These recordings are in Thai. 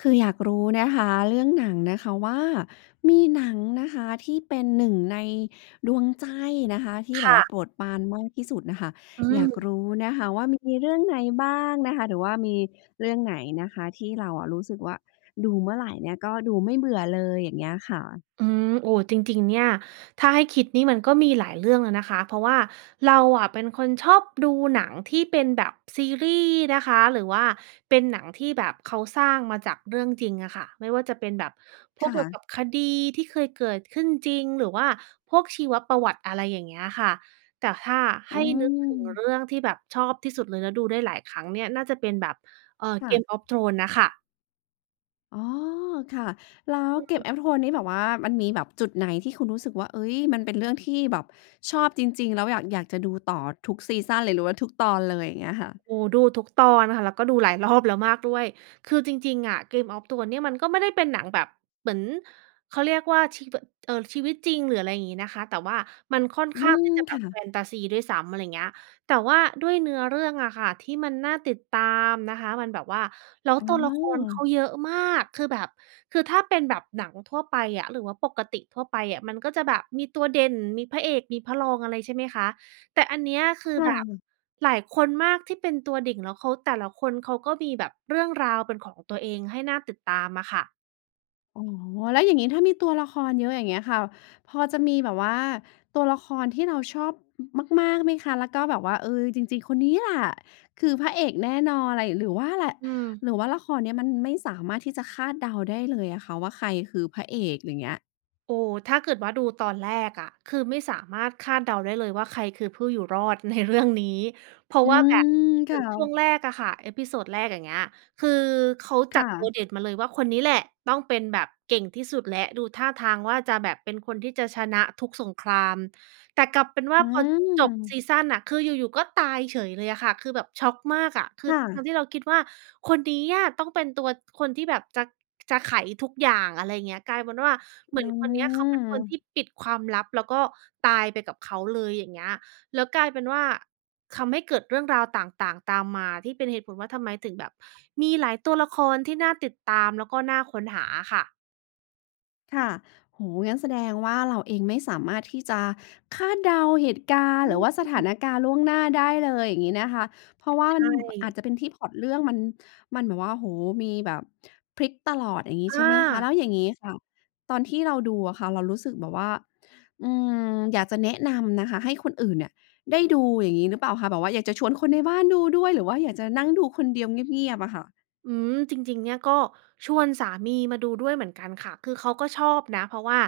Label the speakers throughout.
Speaker 1: คืออยากรู้นะคะ เรื่องหนังนะคะว่า มีหนังนะคะที่เป็นหนึ่งในดวงใจนะคะ ที่
Speaker 2: ค
Speaker 1: แบบ
Speaker 2: ่
Speaker 1: ว่า
Speaker 2: ะ
Speaker 1: โปรดปรานมากที่สุดน่ะค่ะ
Speaker 2: อื
Speaker 1: อยาก
Speaker 2: ม
Speaker 1: รู้นะคะว่ามีเรื่องไหนบ้างนะคะ? หรือว่ามีเรื่องไหนนะคะที่เราอะรู้สึกว่า ดูเมื่อไรเนี่ยก็ดูไม่เบื่อเลย อย่างเงี้ยค่ะ?
Speaker 2: อืม โอ้ จริง ๆ เนี่ย ถ้าให้คิดนี่มันก็มีหลายเรื่องอะนะคะ เพราะว่าเราอะเป็นคนชอบดูหนังที่เป็นแบบซีรีส์นะคะ หรือว่าเป็นหนังที่แบบเขาสร้างมาจากเรื่องจริงอะค่ะ ไม่ว่าจะเป็นแบบพ
Speaker 1: ค
Speaker 2: วก
Speaker 1: ่
Speaker 2: เกี่ยว
Speaker 1: ะ
Speaker 2: กับคดีที่เคยเกิดขึ้นจริง หรือว่าพวกชีวประวัติ อะไรอย่างเงี้ยค่ะ แต่ถ้าใ
Speaker 1: อ
Speaker 2: ห
Speaker 1: ื
Speaker 2: ้นึกถึงเร
Speaker 1: ม
Speaker 2: ื่องที่แบบชอบที่สุดเลย แล้วดูได้หลายครั้งเนี่ยน่าจะเป็นแบบ เออ
Speaker 1: ค่ะ
Speaker 2: Game of Thrones น่ะค่ะ
Speaker 1: อ๋อ ค่ะ แล้ว
Speaker 2: อือ
Speaker 1: Game of Thrones นี่แบบว่ามันมีแบบจุดไหนที่คุณรู้สึกว่า เฮ้ย มันเป็นเรื่องที่แบบชอบจริง ๆ แล้วอยาก อยากจะดูต่อทุกซีซันเลย หรือว่าทุกตอนเลย อย่างเงี้ยค่ะ?
Speaker 2: โอ้ ดูทุกตอนค่ะ แล้วก็ดูหลายรอบแล้วมากด้วย คือจริง ๆ อะ Game of Thrones เนี่ยมันก็ไม่ได้เป็นหนังแบบ เหมือน เขาเรียกว่า ชีว เอ่อ ชีวิตจริง หรืออะไรอย่างงี้นะคะ แต่ว่ามันค่อน
Speaker 1: อื
Speaker 2: ข้าง
Speaker 1: ม
Speaker 2: ที่จะแบ
Speaker 1: ค
Speaker 2: บ
Speaker 1: ่
Speaker 2: แฟ
Speaker 1: ะ
Speaker 2: นทาซีด้วยซ้ำ อะไรเงี้ย แต่ว่าด้วยเนื้อเรื่องอะค่ะ ที่มันน่าติดตามนะคะ มันแบบว่า แล้ว
Speaker 1: อ
Speaker 2: ต
Speaker 1: ๋
Speaker 2: ัวละครเขา
Speaker 1: อ
Speaker 2: เยอะมาก คือแบบ คือถ้าเป็นแบบหนังทั่วไปอะ หรือว่าปกติทั่วไปอะ มันก็จะแบบมีตัวเด่น มีพระเอก มีพระรองอะไร ใช่ไหมคะ แต่อันเนี้ย คือ
Speaker 1: ค่
Speaker 2: แบบ
Speaker 1: ะ
Speaker 2: หลายคนมากที่เป็นตัวเด่น แล้วเขา แต่ละคนเขาก็มีแบบเรื่องราวเป็นของตัวเองให้น่าติดตามอะค่ะ
Speaker 1: อ๋อ แล้วอย่างงี้ถ้ามีตัวละครเยอะ อย่างเงี้ยค่ะ พอจะมีแบบว่าตัวละครที่เราชอบ อ มาก ๆ ไหมคะ? แล้วก็แบบว่า เออ จริง ๆ คนนี้แหละ คือพระเอกแน่นอน อะไร หรือว่าแหละ
Speaker 2: อืม
Speaker 1: หรือว่าละครเนี้ยมันไม่สามารถที่จะคาดเดาได้เลยอะค่ะว่า ใครคือพระเอก อย่างเงี้ย
Speaker 2: โอ้โฮ ถ้าเกิดว่าดูตอนแรกอะ คือไม่สามารถคาดเดาได้เลยว่า ใครคือผู้อยู่รอด ในเรื่อง นี้ เพรา
Speaker 1: อ
Speaker 2: ะ
Speaker 1: ื
Speaker 2: ว่าแบบ
Speaker 1: ม
Speaker 2: เ
Speaker 1: ค
Speaker 2: หมื
Speaker 1: ่
Speaker 2: อนช่วง
Speaker 1: ะ
Speaker 2: แรกอะค่ะ episode แรก อย่างเงี้ย คือเขา
Speaker 1: ค
Speaker 2: จั
Speaker 1: ่
Speaker 2: ดตัว
Speaker 1: ะ
Speaker 2: เด็ดมาเลยว่า คนนี้แหละต้องเป็นแบบเก่งที่สุดแล้ว ดูท่าทางว่าจะแบบเป็นคนที่จะชนะทุกสงคราม แต่กลับเป็นว่
Speaker 1: อ
Speaker 2: า
Speaker 1: ื
Speaker 2: พอจบซ
Speaker 1: ม
Speaker 2: ีซันน่ะ คืออยู่ ๆ ก็ตายเฉยเลยอะค่ะ คือแบบช็อกมากอะ คื
Speaker 1: ค
Speaker 2: อ
Speaker 1: ่
Speaker 2: ทั้
Speaker 1: ะ
Speaker 2: งที่เราคิดว่า คนนี้อะต้องเป็นตัว คนที่แบบจะ จะไขทุกอย่าง อะไรเงี้ย กลายเป็นว่าเห
Speaker 1: อ
Speaker 2: ม
Speaker 1: ื
Speaker 2: ือนคนเนี้ย เขาเป็นคนที่
Speaker 1: ม
Speaker 2: ปิดความลับ แล้วก็ตายไปกับเขาเลย อย่างเงี้ย แล้วกลายเป็นว่า คำให้เกิดเรื่องราวต่าง ๆ ตามมาที่เป็นเหตุผลว่า ทำไมถึงแบบมีหลายตัวละครที่น่าติดตาม แล้วก็น่าค้นหาอะค่ะ
Speaker 1: ค่ะ โอ้โฮ งั้นแสดงว่าเราเองไม่สามารถที่จะคาดเดาเหตุการ
Speaker 2: อ
Speaker 1: ณ์ หรือว่าสถา
Speaker 2: ืม
Speaker 1: นการณ์ล่วงหน้าได้เลย อย่างงี้นะคะ เพราะว่า
Speaker 2: ใช
Speaker 1: มัน อา
Speaker 2: ่
Speaker 1: จจะเป็นที่พล็อตเรื่องมัน มันแบบว่า โอ้โฮ มีแบบพลิกตลอด อย่างงี้
Speaker 2: อ
Speaker 1: ใช่ไหมคะ แ
Speaker 2: า
Speaker 1: ล้วอย่างงี้ค่ะ ตอนที่เราดูอะค่ะเรารู้สึกแบบว่า อืม อยากจะแนะนำนะคะให้คนอื่นเนี่ยได้ดูอย่างงี้หรือเปล่าคะ? แบบว่าอยากจะชวนคนในบ้านดูด้วย หรือว่าอยากจะนั่งดูคนเดียวเงียบ ๆ อะค่ะ?
Speaker 2: อืม จริง ๆ เนี่ยก็ชวนสามีมาดูด้วยเหมือนกันค่ะ คือเขาก็ชอบนะ เพราะว่า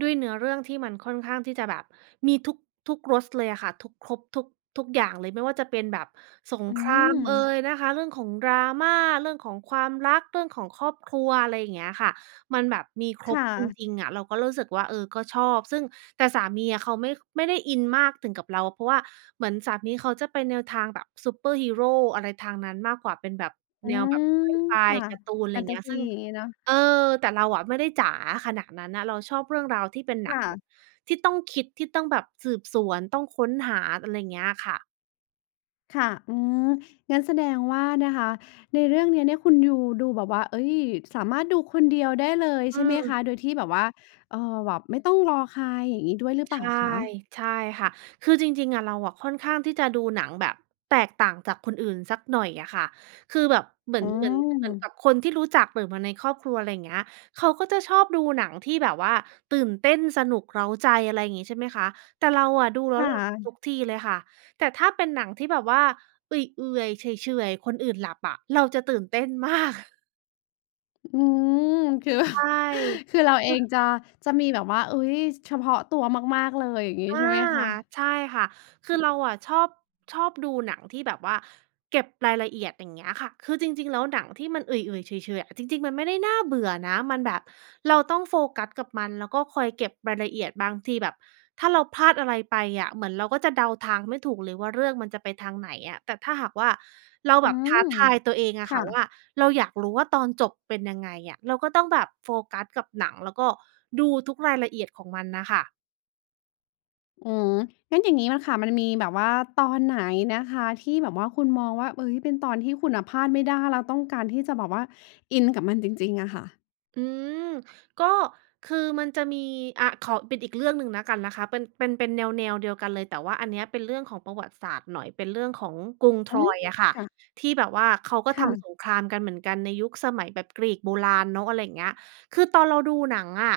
Speaker 2: ด้วยเนื้อเรื่องที่มันค่อนข้างที่จะแบบมีทุก ทุกรส ส เลยอะค่ะ ทุก ครบทุก ทุกอย่างเลย ไม่ว่าจะเป็นแบบสง
Speaker 1: อื
Speaker 2: ครามเอ
Speaker 1: ม
Speaker 2: ยนะคะ เรื่องของ drama เรื่องของความรัก เรื่องของครอบครัว อะไรอย่างเงี้ยค่ะ มันแบบมีคร
Speaker 1: ค
Speaker 2: บ
Speaker 1: ่
Speaker 2: จ
Speaker 1: ะ
Speaker 2: ริง ๆ อะ เราก็รู้สึกว่า เออ ก็ชอบ ซึ่ง แต่สามีอะเขาไม่ ไม่ได้อินมากถึงกับเรา เพราะว่าเหมือนสามีเขาจะไปแนวทางแบบซูเปอร์ฮีโร อะไรทางนั้นมากกว่า เป็นแบบ
Speaker 1: อื
Speaker 2: แนวแบบ
Speaker 1: ม
Speaker 2: ไซไฟ
Speaker 1: ค่ะ
Speaker 2: การ์ตูน ไ
Speaker 1: แฟ
Speaker 2: ร
Speaker 1: นท
Speaker 2: เง
Speaker 1: า
Speaker 2: ี้ย
Speaker 1: ซี
Speaker 2: ซึ่ง
Speaker 1: อย่างงี้เนาะ
Speaker 2: เออ แต่เราอะไม่ได้จ๋าขนาดนั้นน่ะ เราชอบเรื่องราวที่เป็นหน
Speaker 1: ค
Speaker 2: ัง
Speaker 1: ่
Speaker 2: แบบ
Speaker 1: ะ
Speaker 2: ที่ต้องคิด ที่ต้องแบบสืบสวน ต้องค้นหา อะไรเงี้ยค่ะ
Speaker 1: ค่ะ อืม งั้นแสดงว่านะคะ ในเรื่องเนี้ยเนี่ยคุณยู ดูแบบว่า เฮ้ย สามารถดูคนเดียวได้เลย
Speaker 2: อ
Speaker 1: ใ
Speaker 2: ื
Speaker 1: ช่ไหมค
Speaker 2: ม
Speaker 1: ะ? โดยที่แบบว่า เอ่อ แบบไม่ต้องรอใคร อย่างงี้ด้วยหรือเป
Speaker 2: ใช
Speaker 1: ล่า
Speaker 2: ่
Speaker 1: คะ?
Speaker 2: ใช่ค่ะ คือจริง ๆ อะ เราอะค่อนข้างที่จะดูหนังแบบแตกต่างจากคนอื่นสักหน่อยอะค่ะ คือแบบเหมือ
Speaker 1: อื
Speaker 2: น เหมือน เหมือนก
Speaker 1: ม
Speaker 2: ับคนที่รู้จัก หรือมาในครอบครัว ไรอย่างเงี้ย เขาก็จะชอบดูหนังที่แบบว่าตื่นเต้น สนุก เร้าใจ อะไรงี้ ใช่ไหมคะ แต่เราอะดูแล้
Speaker 1: ค
Speaker 2: ว
Speaker 1: ่
Speaker 2: หลับ
Speaker 1: ะ
Speaker 2: ทุกทีเลยค่ะ แต่ถ้าเป็นหนังที่แบบว่าเอื่อย ๆ เฉื่อย ๆ คนอื่นหลับอะ เราจะตื่นเต้น มาก
Speaker 1: อืม คือแบ
Speaker 2: ใ
Speaker 1: บ
Speaker 2: ช่
Speaker 1: คือเรา
Speaker 2: เ
Speaker 1: เ
Speaker 2: อ
Speaker 1: อง
Speaker 2: อ
Speaker 1: จะ จะมีแบบว่า อุ๊ย เฉพาะตัวมาก ๆ เลย อย่างงี้
Speaker 2: อ
Speaker 1: ใ
Speaker 2: า
Speaker 1: ช่ไหมคะ?
Speaker 2: ใช่ค่ะ คือเราอะชอบ ชอบดูหนังที่แบบว่าเก็บรายละเอียด อย่างเงี้ยค่ะ คือจริง ๆ แล้วหนังที่มันเอื่อย ๆ เฉื่อย ๆ อะ จริง ๆ มันไม่ได้น่าเบื่อนะ มันแบบ เราต้องโฟกัสกับมัน แล้วก็คอยเก็บรายละเอียด บางทีแบบถ้าเราพลาดอะไรไปอะ เหมือนเราก็จะเดาทางไม่ถูกเลยว่า เรื่องมันจะไปทางไหนอะ แต่ถ้าหากว่า เรา
Speaker 1: อื
Speaker 2: แบบท
Speaker 1: ม
Speaker 2: ้าทายตัวเองอ
Speaker 1: ค
Speaker 2: ะค
Speaker 1: ่
Speaker 2: ่ะว
Speaker 1: ะ
Speaker 2: ่า เราอยากรู้ว่าตอนจบเป็นยังไงอะ เราก็ต้องแบบโฟกัสกับหนัง แล้วก็ดูทุกรายละเอียดของมันน่ะค่ะ
Speaker 1: อือ งั้นอย่างนี้น่ะค่ะ มันมีแบบว่าตอนไหนนะคะ ที่แบบว่าคุณมองว่า เฮ้ย เป็นตอนที่คุณน่ะพลาดไม่ได้ แล้วต้องการที่จะแบบว่าอินกับมันจริง ๆ อะค่ะ?
Speaker 2: อือ ก็คือมันจะมี อ่า ขอเป็นอีกเรื่องหนึ่งแล้วกันนะคะ เป็น เป็น เป็นแนว ๆ เดียวกันเลย แต่ว่าอันเนี้ยเป็นเรื่องของประวัติศาสตร์หน่อย เป็นเรื่องของกรุง
Speaker 1: อืม
Speaker 2: Troy อะค่ะ
Speaker 1: ค่ะ
Speaker 2: ที่แบบว่าเขาก็
Speaker 1: ค
Speaker 2: ท
Speaker 1: ่
Speaker 2: ำ
Speaker 1: ะ
Speaker 2: สงครามกันเหมือนกัน ในยุคสมัยแบบกรีกโบราณเนาะ อะไรอย่างเงี้ย คือตอนเราดูหนังอะ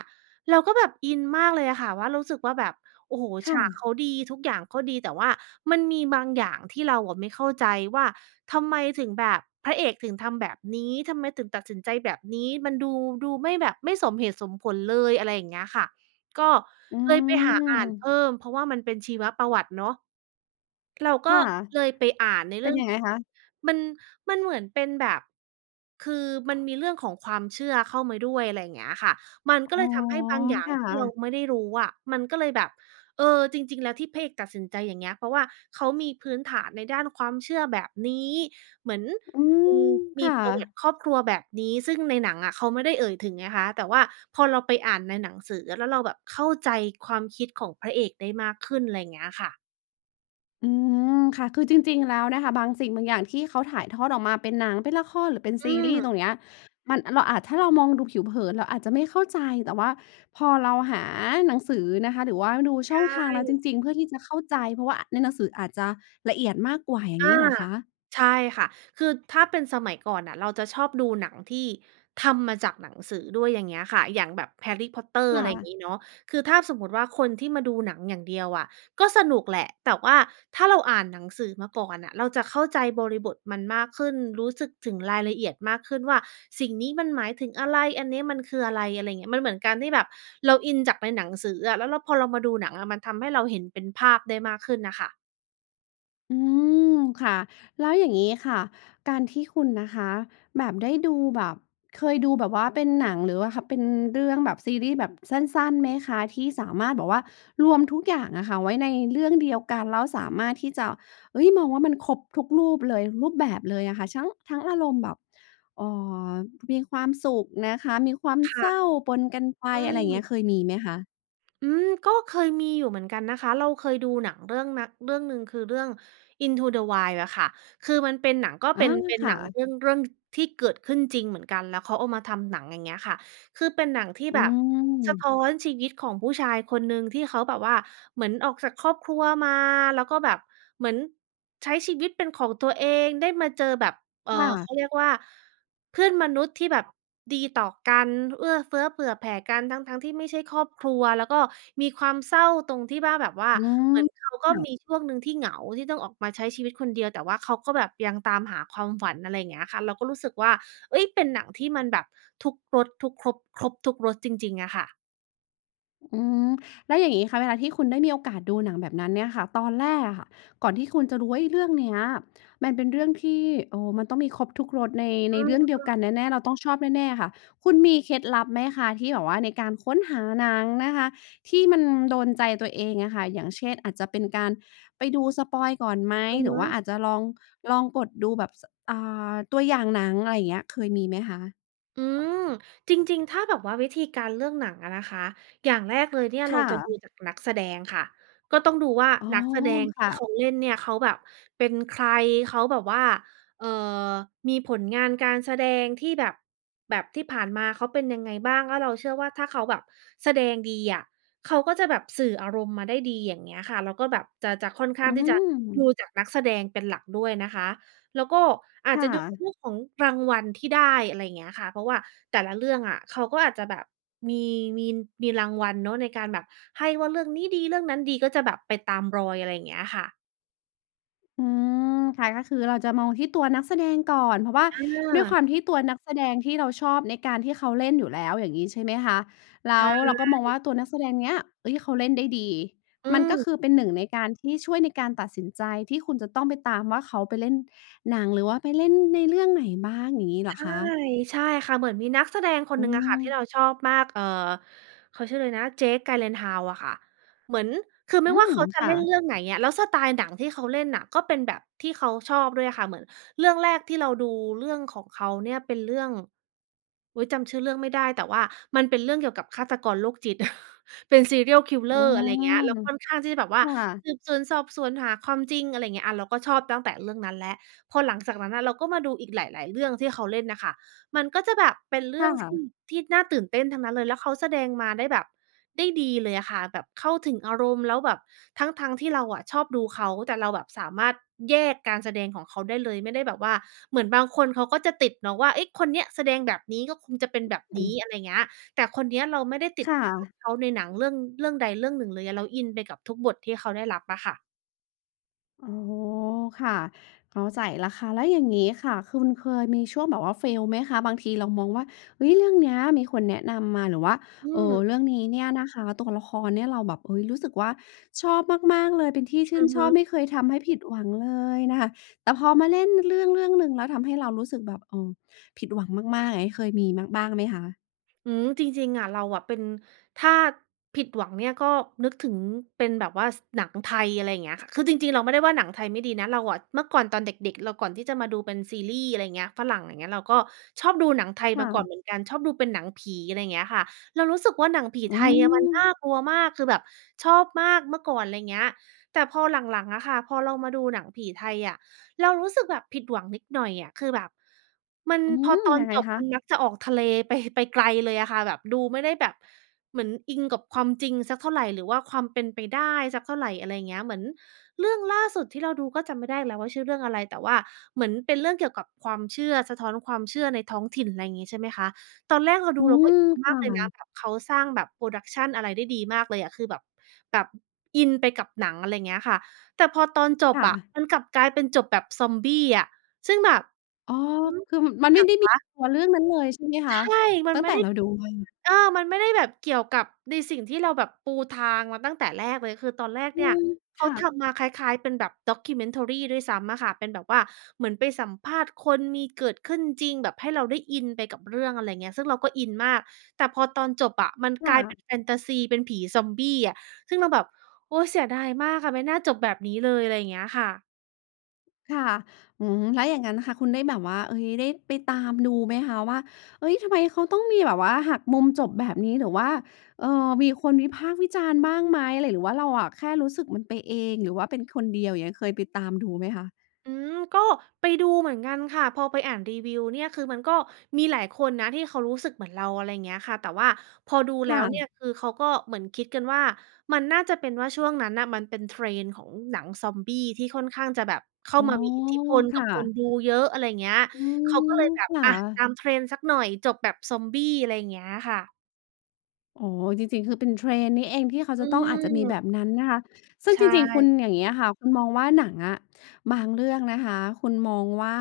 Speaker 2: เราก็แบบอินมากเลยอะค่ะว่า รู้สึกว่าแบบ โอ้โฮ
Speaker 1: ค
Speaker 2: ฉ
Speaker 1: ่
Speaker 2: าก
Speaker 1: ะ
Speaker 2: เขาดี ทุกอย่างเขาดี แต่ว่ามันมีบางอย่างที่เราอะไม่เข้าใจว่า ทำไมถึงแบบ พระเอกถึงทำแบบนี้ ทำไมถึงตัดสินใจแบบนี้ มันดู ดูไม่แบบ ไม่สมเหตุสมผลเลย อะไรอย่างเงี้ยค่ะ ก็
Speaker 1: อื
Speaker 2: เลยไปหาอ่านเพ
Speaker 1: อ
Speaker 2: ิ่ม เพราะว่ามันเป็นชีวประวัติเนาะ เราก
Speaker 1: ค
Speaker 2: ็
Speaker 1: ่ะ
Speaker 2: เลยไปอ่านใน
Speaker 1: เ
Speaker 2: เ
Speaker 1: ป
Speaker 2: รื
Speaker 1: ็
Speaker 2: ่
Speaker 1: น
Speaker 2: อง
Speaker 1: ยัง
Speaker 2: ข
Speaker 1: ไง
Speaker 2: องแบ
Speaker 1: คะ?
Speaker 2: บ มัน มันเหมือนเป็นแบบ คือมันมีเรื่องของความเชื่อเข้ามาด้วย อะไรอย่างเงี้ยค่ะ มัน
Speaker 1: อ
Speaker 2: ก็
Speaker 1: ๋
Speaker 2: เล
Speaker 1: อ
Speaker 2: ยทำให้บางอย่า
Speaker 1: ค
Speaker 2: ง
Speaker 1: ่
Speaker 2: ที่เรา
Speaker 1: ะ
Speaker 2: ไม่ได้รู้อะ มันก็เลยแบบ เออ จริง ๆ แล้วที่พระเอกตัดสินใจอย่างเงี้ย เพราะว่าเขามีพื้นฐานในด้านความเชื่อแบบนี้ เหมือน
Speaker 1: อ อื
Speaker 2: มี
Speaker 1: อ
Speaker 2: ม
Speaker 1: ค
Speaker 2: ี
Speaker 1: ่
Speaker 2: ประวัติ
Speaker 1: ะ
Speaker 2: ครอบครัวแบบนี้ ซึ่งในหนังอะเขาไม่ได้เอ่ยถึงไงคะ แต่ว่าพอเราไปอ่านในหนังสืออะ แล้วเราแบบเข้าใจความคิดของพระเอกได้มากขึ้น ไรเงี้ยค่ะ
Speaker 1: อืม ค่ะ คือจริง ๆ แล้วนะคะ บางสิ่งบางอย่างที่เขาถ่ายทอดออกมาเป็นหนัง เป็นละคร หรือเป็น
Speaker 2: อ
Speaker 1: ซ
Speaker 2: ื
Speaker 1: ีรีส์
Speaker 2: ม
Speaker 1: ตรงเนี้ย มัน เราอาจ ถ้าเรามองดูผิวเผินเราอาจจะไม่เข้าใจ แต่ว่าพอเราหาหนังสือนะคะ หรือว่าดู
Speaker 2: ใ
Speaker 1: ช
Speaker 2: ช
Speaker 1: ่อ
Speaker 2: ่
Speaker 1: งทางแล้วจริง ๆ เพื่อที่จะเข้าใจ เพราะว่า อ ในหนังสืออาจจะละเอียดมากกว่าอย่า
Speaker 2: อ
Speaker 1: งน
Speaker 2: า
Speaker 1: ี้เหรอคะ?
Speaker 2: ใช่ค่ะ คือถ้าเป็นสมัยก่อนน่ะเราจะชอบดูหนังที่ทำมาจากหนังสือด้วย อย่างเงี้ยค่ะ อย่างแบบ Harry Potter
Speaker 1: ค
Speaker 2: อ
Speaker 1: ่
Speaker 2: ะไรอย่าง
Speaker 1: ะ
Speaker 2: งี้เนาะ คือถ้าสมมุติว่า คนที่มาดูหนังอย่างเดียวอะก็สนุกแหละ แต่ว่าถ้าเราอ่านหนังสือมาก่อนน่ะเราจะเข้าใจบริบทมันมากขึ้น รู้สึกถึงรายละเอียดมากขึ้นว่า สิ่งนี้มันหมายถึงอะไร อันนี้มันคืออะไร อะไรอย่างเงี้ย มันเหมือนกันที่แบบเราอินจากไปหนังสืออะ แล้วเรา พอเรามาดูหนังอะมันทำให้เราเห็นเป็นภาพได้มากขึ้นน่ะค่ะ
Speaker 1: อืม ค่ะ แล้วอย่างงี้ค่ะ การที่คุณนะคะ แบบได้ดูแบบ เคยดูแบบว่าเป็นหนังหรือว่า ค เป็นเรื่องแบบซีรีส์แบบสั้น ๆ ไหมคะ? ที่สามารถแบบว่ารวมทุกอย่างอะค่ะไว้ในเรื่องเดียวกัน แล้วสามารถที่จะ เฮ้ย มองว่ามันครบทุกรูปเลย รูปแบบเลยอะค่ะ ชั้ง ทั้งอารมณ์แบบ เอ่อ มีความสุขนะคะ มีความ
Speaker 2: ค่
Speaker 1: เศ
Speaker 2: ะ
Speaker 1: ร้าปนกันไป
Speaker 2: อื
Speaker 1: อะไรอย่างเงี
Speaker 2: ม
Speaker 1: ้ยเคยมีไหมคะ?
Speaker 2: อืม ก็เคยมีอยู่เหมือนกันนะคะ เราเคยดูหนังเรื่องนัก เรื่องหนึ่ง คือเรื่อง Into the Wild อะค่ะ คือมันเป็นหนัง ก็
Speaker 1: อ
Speaker 2: เป
Speaker 1: า
Speaker 2: ็น เป็น
Speaker 1: ค
Speaker 2: ห
Speaker 1: ่
Speaker 2: นังเ
Speaker 1: ะ
Speaker 2: รื่อง เรื่อง ท ที่เกิดขึ้นจริงเหมือนกัน แล้วเขาเอามาทำหนัง อย่างเงี้ยค่ะ คือเป็นหนังที่
Speaker 1: อื
Speaker 2: แบบสะท
Speaker 1: ม
Speaker 2: ้อนชีวิตของผู้ชายคนหนึ่งที่เขาแบบว่า เหมือนออกจากครอบครัวมา แล้วก็แบบเหมือนใช้ชีวิตเป็นของตัวเอง ได้มาเจอแบบ เอ่อ
Speaker 1: ค่
Speaker 2: เข
Speaker 1: ะ
Speaker 2: าเรียกว่า เพื่อนมนุษย์ที่แบบดีต่อกัน เอื้อเฟื้อเผื่อแผ่กัน ทั้ง ๆ ที่ไม่ใช่ครอบครัว แล้วก็มีความเศร้าตรงที่ว่าแบบว่า
Speaker 1: อืม
Speaker 2: เหมือนเขาก
Speaker 1: ค
Speaker 2: ็
Speaker 1: ่ะ
Speaker 2: มีช่วงหนึ่งที่เหงา ที่ต้องออกมาใช้ชีวิตคนเดียว แต่ว่าเขาก็แบบยังตามหาความฝัน อะไรเงี้ยค่ะ เราก็รู้สึกว่า เฮ้ย เป็นหนังที่มันแบบทุกรส ทุกครบ ครบทุกรสจริง ๆ อะค่ะ
Speaker 1: อือ แล้วอย่างงี้ค่ะ เวลาที่คุณได้มีโอกาสดูหนังแบบนั้นเนี่ยค่ะ ตอนแรกอะค่ะ ก่อนที่คุณจะรู้ว่า เฮ้ย เรื่องเนี้ยมันเป็นเรื่องที่ เอ่อ มันต้องมีครบทุกรสใน
Speaker 2: อ
Speaker 1: ใน
Speaker 2: ื
Speaker 1: เร
Speaker 2: ม
Speaker 1: ื่องเดียว
Speaker 2: ๆ
Speaker 1: กันแน่ ๆ เราต้องชอบแน่ ๆ อะค่ะ คุณมีเคล็ดลับไหมคะที่แบบว่าในการค้นหาหนังนะคะ ที่มันโดนใจตัวเองอะค่ะ? อย่างเช่น อาจจะเป็นการไปดูสปอยล์ก่อนไหม?
Speaker 2: อือ
Speaker 1: หร
Speaker 2: ฮ
Speaker 1: ือว่า
Speaker 2: ึ
Speaker 1: อาจจะลอง ลองกดดูแบบ ส อ่า ตัวอย่างหนัง อะไรอย่างเงี้ยเคยมีไหมคะ?
Speaker 2: อืม จริง ๆ ถ้าแบบว่าวิธีการเลือกหนังอะนะคะ อย่างแรกเลยเนี่ย
Speaker 1: ค
Speaker 2: เรา
Speaker 1: ่
Speaker 2: จะดู
Speaker 1: ะ
Speaker 2: จากนักแสดงค่ะ ก็ต้องดูว่า
Speaker 1: อ๋อ
Speaker 2: นัก แสดงท
Speaker 1: ค
Speaker 2: ี่
Speaker 1: ่
Speaker 2: เขา
Speaker 1: ะ
Speaker 2: เล่นเนี่ยเขาแบบเป็นใคร? เขาแบบว่า เอ่อ มีผลงานการแสดงที่แบบ แบบที่ผ่านมาเขาเป็นยังไงบ้าง? แล้วเราเชื่อว่าถ้าเขาแบบแสดงดีอะ เขาก็จะแบบสื่ออารมณ์มาได้ดี อย่างเงี้ยค่ะ แล้วก็แบบจะ จะค่อนข้
Speaker 1: อ
Speaker 2: า
Speaker 1: ื
Speaker 2: งที่จะดู
Speaker 1: ม
Speaker 2: จากนักแสดงเป็นหลักด้วยนะคะ แล้วก็อา
Speaker 1: ค
Speaker 2: จ
Speaker 1: ่
Speaker 2: จะดู
Speaker 1: ะ
Speaker 2: เรื่องของรางวัลที่ได้ อะไรเงี้ยค่ะ เพราะว่าแต่ละเรื่องอะ เขาก็อาจจะแบบมี มี มีรางวัลเนาะ ในการแบบให้ว่าเรื่องนี้ดี เรื่องนั้นดี ก็จะแบบไปตามรอย อะไรเงี้ยค่ะ
Speaker 1: อืม ค่ะ ก็คือเราจะมองที่ตัวนักแสดงก่อน เพราะว่า
Speaker 2: อ
Speaker 1: ด้วยค
Speaker 2: า
Speaker 1: วามที่ตัวนักแสดงที่เราชอบในการที่เขาเล่นอยู่แล้ว อย่างนี้ใช่ไหมคะ? แ
Speaker 2: ใ
Speaker 1: ล
Speaker 2: ช
Speaker 1: ้วเรา
Speaker 2: ่
Speaker 1: ก็มองว่าตัวนักแสดงเนี้ย เอ๊ย เขาเล่นได้ดี
Speaker 2: อื
Speaker 1: มันก็
Speaker 2: ม
Speaker 1: คือเป็น 1 ในการที่ช่วยในการตัดสินใจ ที่คุณจะต้องไปตามว่าเขาไปเล่นหนัง หรือว่าไปเล่นในเรื่องไหนบ้าง อย่างนี้เหร
Speaker 2: ใช
Speaker 1: อ
Speaker 2: ่
Speaker 1: คะ?
Speaker 2: ใช่ค่ะ เหมือนมีนักแสดงค
Speaker 1: อ
Speaker 2: น
Speaker 1: อ
Speaker 2: ห
Speaker 1: ื
Speaker 2: นึ่งอะค่ะ ที
Speaker 1: ม
Speaker 2: ่เราชอบมาก เอ่อ เขาชื่ออะไรนะ Jake Gyllenhaal อะค่ะ เหมือน คือไ
Speaker 1: อ
Speaker 2: ม
Speaker 1: ื
Speaker 2: ่ว่า
Speaker 1: ม
Speaker 2: เขาจะ
Speaker 1: ค
Speaker 2: เ
Speaker 1: ่
Speaker 2: ล่น
Speaker 1: ะ
Speaker 2: เรื่องไหนอะ แล้วสไตล์หนังที่เขาเล่นน่ะ ก็เป็นแบบที่เขาชอบด้วยค่ะ เหมือนเรื่องแรกที่เราดูเรื่องของเขาเนี่ยเป็นเรื่อง อุ๊ย! จำชื่อเรื่องไม่ได้ แต่ว่ามันเป็นเรื่องเกี่ยวกับฆาตกรโรคจิต เป็น serial
Speaker 1: อื
Speaker 2: killer
Speaker 1: ม
Speaker 2: อะไรอย่างเงี้ย แล้วค่อนข้างที่จะแบบว่า
Speaker 1: ค่ะ
Speaker 2: สืบสวนสอบสวนหาความจริง อะไรอย่างเงี้ย อา เราก็ชอบตั้งแต่เรื่องนั้นแล้ว พอหลังจากนั้นน่ะ เราก็มาดูอีกหลาย ๆ เรื่องที่เขาเล่นน่ะค่ะ มันก็จะแบบเป็นเร
Speaker 1: ค
Speaker 2: ื่องท
Speaker 1: ่
Speaker 2: ี
Speaker 1: ะ
Speaker 2: ่ ที่น่าตื่นเต้นทั้งนั้นเลย แล้วเขาแสดงมาได้แบบ ได้ดีเลยอะค่ะ แบบเข้าถึงอารมณ์ แล้วแบบทั้ง ๆ ที่เราอะชอบดูเขา แต่เราแบบสามารถแยกการแสดงของเขาได้เลย ไม่ได้แบบว่า เหมือนบางคนเขาก็จะติดเนาะว่า เอ๊ย คนเนี้ยแสดงแบบนี้ ก็คงจะเป็น
Speaker 1: อ
Speaker 2: แบบ
Speaker 1: อ
Speaker 2: น
Speaker 1: ื
Speaker 2: ี้
Speaker 1: ม
Speaker 2: อะไรอย่างเงี้ย แต่คนเนี้ยเราไม่ได้ติ
Speaker 1: ค
Speaker 2: ด
Speaker 1: ่
Speaker 2: ภาพ
Speaker 1: ะ
Speaker 2: เขาในหนังเรื่อง เรื่องใดเรื่องหนึ่งเลยอะ เราอินไปกับทุกบทที่เขาได้รับอะค่ะ
Speaker 1: อ๋อ ค่ะ เข้าใจแล้วค่ะ แล้วอย่างงี้ค่ะ คุณเคยมีช่วงแบบว่า fail ไหมคะ? บางทีเรามองว่า เฮ้ย เรื่องเนี้ยมีคนแนะนำมา หรือว่า
Speaker 2: อื
Speaker 1: เออ
Speaker 2: ม
Speaker 1: เรื่องนี้เนี่ยนะคะ ตัวละครเนี่ยเราแบบ เฮ้ย รู้สึกว่าชอบมาก ๆ เลย เป็นที่ชื
Speaker 2: อ
Speaker 1: ่
Speaker 2: ื
Speaker 1: น
Speaker 2: อฮ
Speaker 1: ชอบ
Speaker 2: ึ
Speaker 1: ไม่เคยทำให้ผิดหวังเลยน่ะ แต่พอมาเล่นเรื่องเรื่องหนึ่งแล้วทำให้เรารู้สึกแบบ เอ่อ ผิดหวังมาก ๆ อย่างงี้เคยมี บ บ้างไหมคะ?
Speaker 2: อืม จริง ๆ อะ เราอะเป็น ถ้าผิดหวังเนี่ย ก็นึกถึงเป็นแบบว่า ส หนังไทย อะไรอย่างเงี้ยค่ะ คือจริง ๆ เราไม่ได้ว่าหนังไทยไม่ดีนะ เราอะเมื่อก่อนตอนเด็ก ๆ เรา ก่อนที่จะมาดูเป็นซีรีส์ อะไรอย่างเงี้ย ฝรั่งอย่างเงี้ย เราก็ชอบดูหนังไทย
Speaker 1: ค
Speaker 2: ม
Speaker 1: ่
Speaker 2: าก่อน
Speaker 1: ะ
Speaker 2: เหมือนกัน ชอบดูเป็นหนังผี อะไรอย่างเงี้ยค่ะ เรารู้สึกว่า หนังผี
Speaker 1: อ
Speaker 2: ไ
Speaker 1: ื
Speaker 2: ทยอะมันน
Speaker 1: ม
Speaker 2: ่ากลัวมาก คือแบบชอบมากเมื่อก่อน ไรเงี้ย แต่พอหลัง ๆ อะค่ะ พอเรามาดูหนังผีไทยอะ เรารู้สึกแบบผิดหวังนิดหน่อยอะ คือแบบ มัน
Speaker 1: อื
Speaker 2: พอ
Speaker 1: ม
Speaker 2: ตอน
Speaker 1: ยังไง
Speaker 2: จบ
Speaker 1: ค
Speaker 2: ม
Speaker 1: ะ?
Speaker 2: ันมักจะออกทะเลไป ไปไกลเลยอะค่ะ แบบดูไม่ได้แบบ เหมือนอิงกับความจริงสักเท่าไร หรือว่าความเป็นไปได้สักเท่าไร อะไรเงี้ย เหมือนเรื่องล่าสุดที่เราดูก็จำไม่ได้แล้วว่าชื่อเรื่องอะไร แต่ว่าเหมือนเป็นเรื่องเกี่ยวกับความเชื่อ สะท้อนความเชื่อในท้องถิ่น ไรงี้ ใช่ไหมคะ ตอนแรกเราด
Speaker 1: อ
Speaker 2: ู
Speaker 1: ื
Speaker 2: เราก็
Speaker 1: ม
Speaker 2: อิน
Speaker 1: ค
Speaker 2: มา
Speaker 1: ่
Speaker 2: กเลยนะ
Speaker 1: ะ
Speaker 2: แบบเขาสร้างแบบ production อะไรได้ดีมากเลยอะ คือแบบ แบบอินไปกับหนัง อะไรเงี้ยค่ะ แต่พอตอนจ
Speaker 1: ค
Speaker 2: บ
Speaker 1: ่
Speaker 2: อะ
Speaker 1: ะ
Speaker 2: มันกลับกลายเป็นจบแบบซอมบี้อะ ซึ่งแบบ
Speaker 1: อ๋อ
Speaker 2: หือ?
Speaker 1: คือ
Speaker 2: อ
Speaker 1: ม
Speaker 2: ิ
Speaker 1: ันไ
Speaker 2: ห
Speaker 1: ม
Speaker 2: ย
Speaker 1: ่
Speaker 2: ัง
Speaker 1: ได้ม
Speaker 2: ว
Speaker 1: ี
Speaker 2: ะ?
Speaker 1: ตัว เรื่องนั้นเลยใช่ไหมค
Speaker 2: ใช
Speaker 1: ะ?
Speaker 2: ่ มั
Speaker 1: ต
Speaker 2: น
Speaker 1: ั้
Speaker 2: ไ
Speaker 1: ง
Speaker 2: ม
Speaker 1: แ
Speaker 2: ่
Speaker 1: ต่
Speaker 2: ได้
Speaker 1: เราดูมา
Speaker 2: เออ มันไม่ได้แบบเกี่ยวกับในสิ่งที่เราแบบปูทางมาตั้งแต่แรกเลย คือตอนแรก
Speaker 1: อื
Speaker 2: เนี่ย
Speaker 1: ม
Speaker 2: เข
Speaker 1: ค
Speaker 2: า
Speaker 1: ่
Speaker 2: ท
Speaker 1: ะ
Speaker 2: ำมาคล้าย ๆ เป็นแบบ documentary ด้วยซ้ำอะค่ะ เป็นแบบว่าเหมือนไปสัมภาษณ์คน มีเกิดขึ้นจริง แบบให้เราได้อินไปกับเรื่อง อะไรเงี้ย ซึ่งเราก็อินมาก แต่พอตอนจบอะมัน
Speaker 1: ค
Speaker 2: ก
Speaker 1: ่
Speaker 2: ลายเป็
Speaker 1: ะ
Speaker 2: นแฟนทาซี เป็นผีซอมบี้อะ ซึ่งเราแบบ โอ๊ย เสียดายมากอะ ไม่น่าจบแบบนี้เลย อะไรอย่างเงี้ยค่ะ
Speaker 1: ค่ะ อืม แล้วอย่างงั้นค่ะ คุณได้แบบว่า เฮ้ย ได้ไปตามดูไหมคะว่า เฮ้ย ทำไมเขาต้องมีแบบว่าหักมุมจบแบบนี้ หรือว่า เออ มีคนวิพากษ์วิจารณ์บ้างไหม? หรือว่าเราอะแค่รู้สึกมันไปเอง หรือว่าเป็นคนเดียว อย่างเงี้ย เคยไปตามดูไหมคะ?
Speaker 2: อือ ก็ไปดูเหมือนกันค่ะ พอไปอ่านรีวิวเนี่ย คือมันก็มีหลายคนนะที่เขารู้สึกเหมือนเรา อะไรเงี้ยค่ะ แต่ว่าพอดูแ
Speaker 1: ค
Speaker 2: ล้
Speaker 1: ่
Speaker 2: วเนี่ย
Speaker 1: ะ
Speaker 2: คือเขาก็เหมือนคิดกันว่า มันน่าจะเป็นว่าช่วงนั้นน่ะมันเป็น trend ของหนังซอมบี้ ที่ค่อนข้างจะแบบเข้
Speaker 1: อ
Speaker 2: า
Speaker 1: ๋อ
Speaker 2: มามีอิทธิพล
Speaker 1: ค
Speaker 2: กั
Speaker 1: ่
Speaker 2: บคน
Speaker 1: ะ
Speaker 2: ดูเยอะ อะไรเงี้ย
Speaker 1: อื
Speaker 2: เขาก็เล
Speaker 1: อ
Speaker 2: ยแบ
Speaker 1: ค
Speaker 2: บ
Speaker 1: ่
Speaker 2: อา ตา
Speaker 1: ะ
Speaker 2: ม trend สักหน่อย จบแบบซอมบี้ อะไรอย่างเงี้ยค่ะ
Speaker 1: อ๋อ จริง ๆ คือเป็น trend นี่เองที่เขา
Speaker 2: อ
Speaker 1: จ
Speaker 2: ื
Speaker 1: ะต้อง อาจจะมีแ
Speaker 2: ม
Speaker 1: บบนั้นนะคะ ซึ่ง
Speaker 2: ใช
Speaker 1: จริง ๆ คุณ
Speaker 2: ่
Speaker 1: อย่างเงี้ยค่ะ คุณมองว่าหนังอะบางเรื่องนะคะคุณมองว่า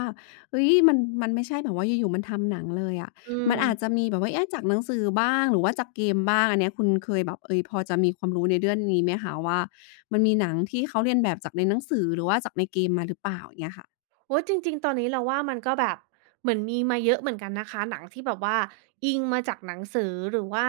Speaker 1: เฮ้ย มัน มันไม่ใช่แบบว่าอยู่ ๆ มันทำหนังเลยอะ
Speaker 2: อื
Speaker 1: มันอาจ
Speaker 2: ม
Speaker 1: จะมีแบบว่า เอ๊ะ จากหนังสือบ้าง หรือว่าจากเกมบ้าง อันเนี้ยคุณเคยแบบ เฮ้ย พอจะมีความรู้ในเรื่อง นี้ไหมคะว่า มันมีหนังที่เขาเลียนแบบจากในหนังสือ หรือว่าจากในเกมมาหรือเปล่า เงี้ยค่ะ?
Speaker 2: โอ๊ย จริง ๆ ตอนนี้เราว่า มันก็แบบเหมือนมีมาเยอะเหมือนกันนะคะ หนังที่แบบว่าอิงมาจากหนังสือ หรือว่า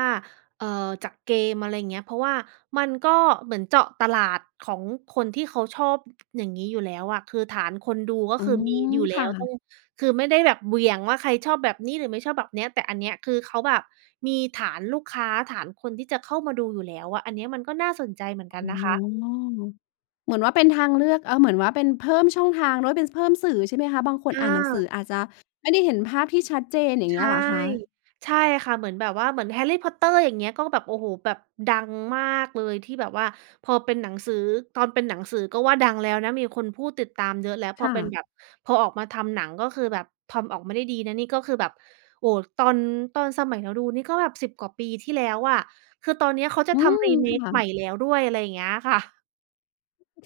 Speaker 2: เอ่อ จากเกม อะไรเงี้ย เพราะว่ามันก็เหมือนเจาะตลาดของคนที่เขาชอบ อย่างงี้อยู่แล้วอะ คือฐานคนดูก็
Speaker 1: อื
Speaker 2: คือมีอ
Speaker 1: ม
Speaker 2: ยู่แ
Speaker 1: ค
Speaker 2: ล้
Speaker 1: ่
Speaker 2: ว ต้อ
Speaker 1: ะ
Speaker 2: ง คือไม่ได้แบบเหวี่ยงว่าใครชอบแบบนี้ หรือไม่ชอบแบบเนี้ย แต่อันเนี้ยคือเขาแบบมีฐานลูกค้า ฐานคนที่จะเข้ามาดูอยู่แล้วอะ อันเนี้ยมันก็น่าสนใจเหมือนกั
Speaker 1: อ
Speaker 2: น
Speaker 1: ๋อ
Speaker 2: นะคะ
Speaker 1: เหมือนว่าเป็นทางเลือก เอ่อ เหมือนว่าเป็นเพิ่มช่องทางด้วย เป็น ส เพิ่มสื่อใช่ไหมคะ? บางคน
Speaker 2: อ
Speaker 1: อ่านหนังส
Speaker 2: า
Speaker 1: ืออาจจะไม่ได้เห็นภาพที่ชัดเจน อย่าง
Speaker 2: ใ
Speaker 1: เ
Speaker 2: ช
Speaker 1: งี้ย
Speaker 2: ่
Speaker 1: เหรอคะ?
Speaker 2: ใช่ค่ะ เหมือนแบบว่าเหมือน Harry Potter อย่างเงี้ย ก็แบบ โอ้โฮ แบบดังมากเลยที่แบบว่าพอเป็นหนังสือ ตอนเป็นหนังสือก็ว่าดังแล้วนะ มีคนพูดติดตามเยอะ แล้วพ
Speaker 1: ค
Speaker 2: อ
Speaker 1: ่
Speaker 2: เป็น
Speaker 1: ะ
Speaker 2: แบบ พอออกมาทำหนัง ก็คือแบบทำออกมาได้ดีนะ นี่ก็คือแบบ โอ้โฮ ตอน ตอนสมัยเราดูนี่ก็แบบ 10 กว่าปีที่แล้วอะ คือตอนเนี้ยเขาจะ
Speaker 1: อื
Speaker 2: ทำ
Speaker 1: อ ค
Speaker 2: remake
Speaker 1: ่
Speaker 2: ใหม่
Speaker 1: ะ
Speaker 2: แล้วด้วย อะไรเงี้ยค่ะ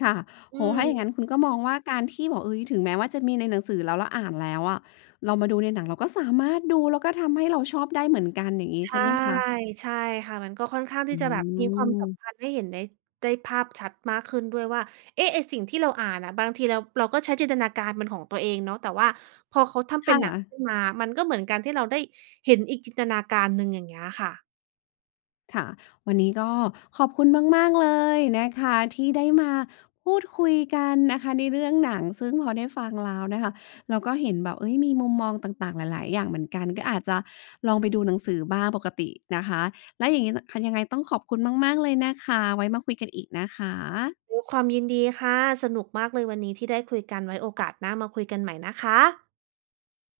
Speaker 1: ค่ะ
Speaker 2: อ
Speaker 1: โ
Speaker 2: ื
Speaker 1: อ้โฮ ถ้าอย่าง
Speaker 2: อ
Speaker 1: งั้นคุณก็มองว่า การที่บอก เฮ้ย ถึงแม้ว่าจะมีในหนังสือ แล้วเราอ่านแล้วอะ เรามาดูในหนังเราก็สามารถดู แล้วก็ทำให้เราชอบได้เหมือนกัน อย่างงี้
Speaker 2: ใช
Speaker 1: ใช่
Speaker 2: ่
Speaker 1: ไหมคะ?
Speaker 2: ใช่ค่ะ มันก็ค่อนข้างท
Speaker 1: อ
Speaker 2: ี
Speaker 1: ื
Speaker 2: ่จะแบบมีความสัม
Speaker 1: อ
Speaker 2: พันธ์ให้เห็นได้ ได้ภาพชัดมากขึ้นด้วยว่า เอ๊ะ ไอ้สิ่งที่เราอ่านน่ะบางทีเรา เราก็ใช้จินตนาการเป็นของตัวเองเนาะ แต่ว่าพอเขาทำเป
Speaker 1: ค
Speaker 2: ็นหนั
Speaker 1: ่
Speaker 2: ง
Speaker 1: ะ
Speaker 2: ขึ้นมา มันก็เหมือนการที่เราได้เห็นอีกจินตนาการหนึ่ง อย่างเงี้ยค่ะ
Speaker 1: ค่ะ วันนี้ก็ขอบคุณมาก ๆ เลยนะคะ ที่ได้มาพูดคุยกันนะคะในเรื่องหนัง ซึ่งพอได้ฟังแล้วนะคะ เราก็เห็นแบบ เฮ้ย มีมุมมองต่าง ๆ หลาย ๆ อย่างเหมือนกัน ก็อาจจะลองไปดูหนังสือบ้างปกตินะคะ แล้วอย่างงี้ น ค่ะ ยังไงต้องขอบคุณมาก ๆ เลยนะคะ ไว้มาคุยกันอีกนะคะ
Speaker 2: ด้วยความยินดีค่ะ สนุกมากเลยวันนี้ที่ได้คุยกัน ไว้โอกาสหน้ามาคุยกันใหม่นะคะ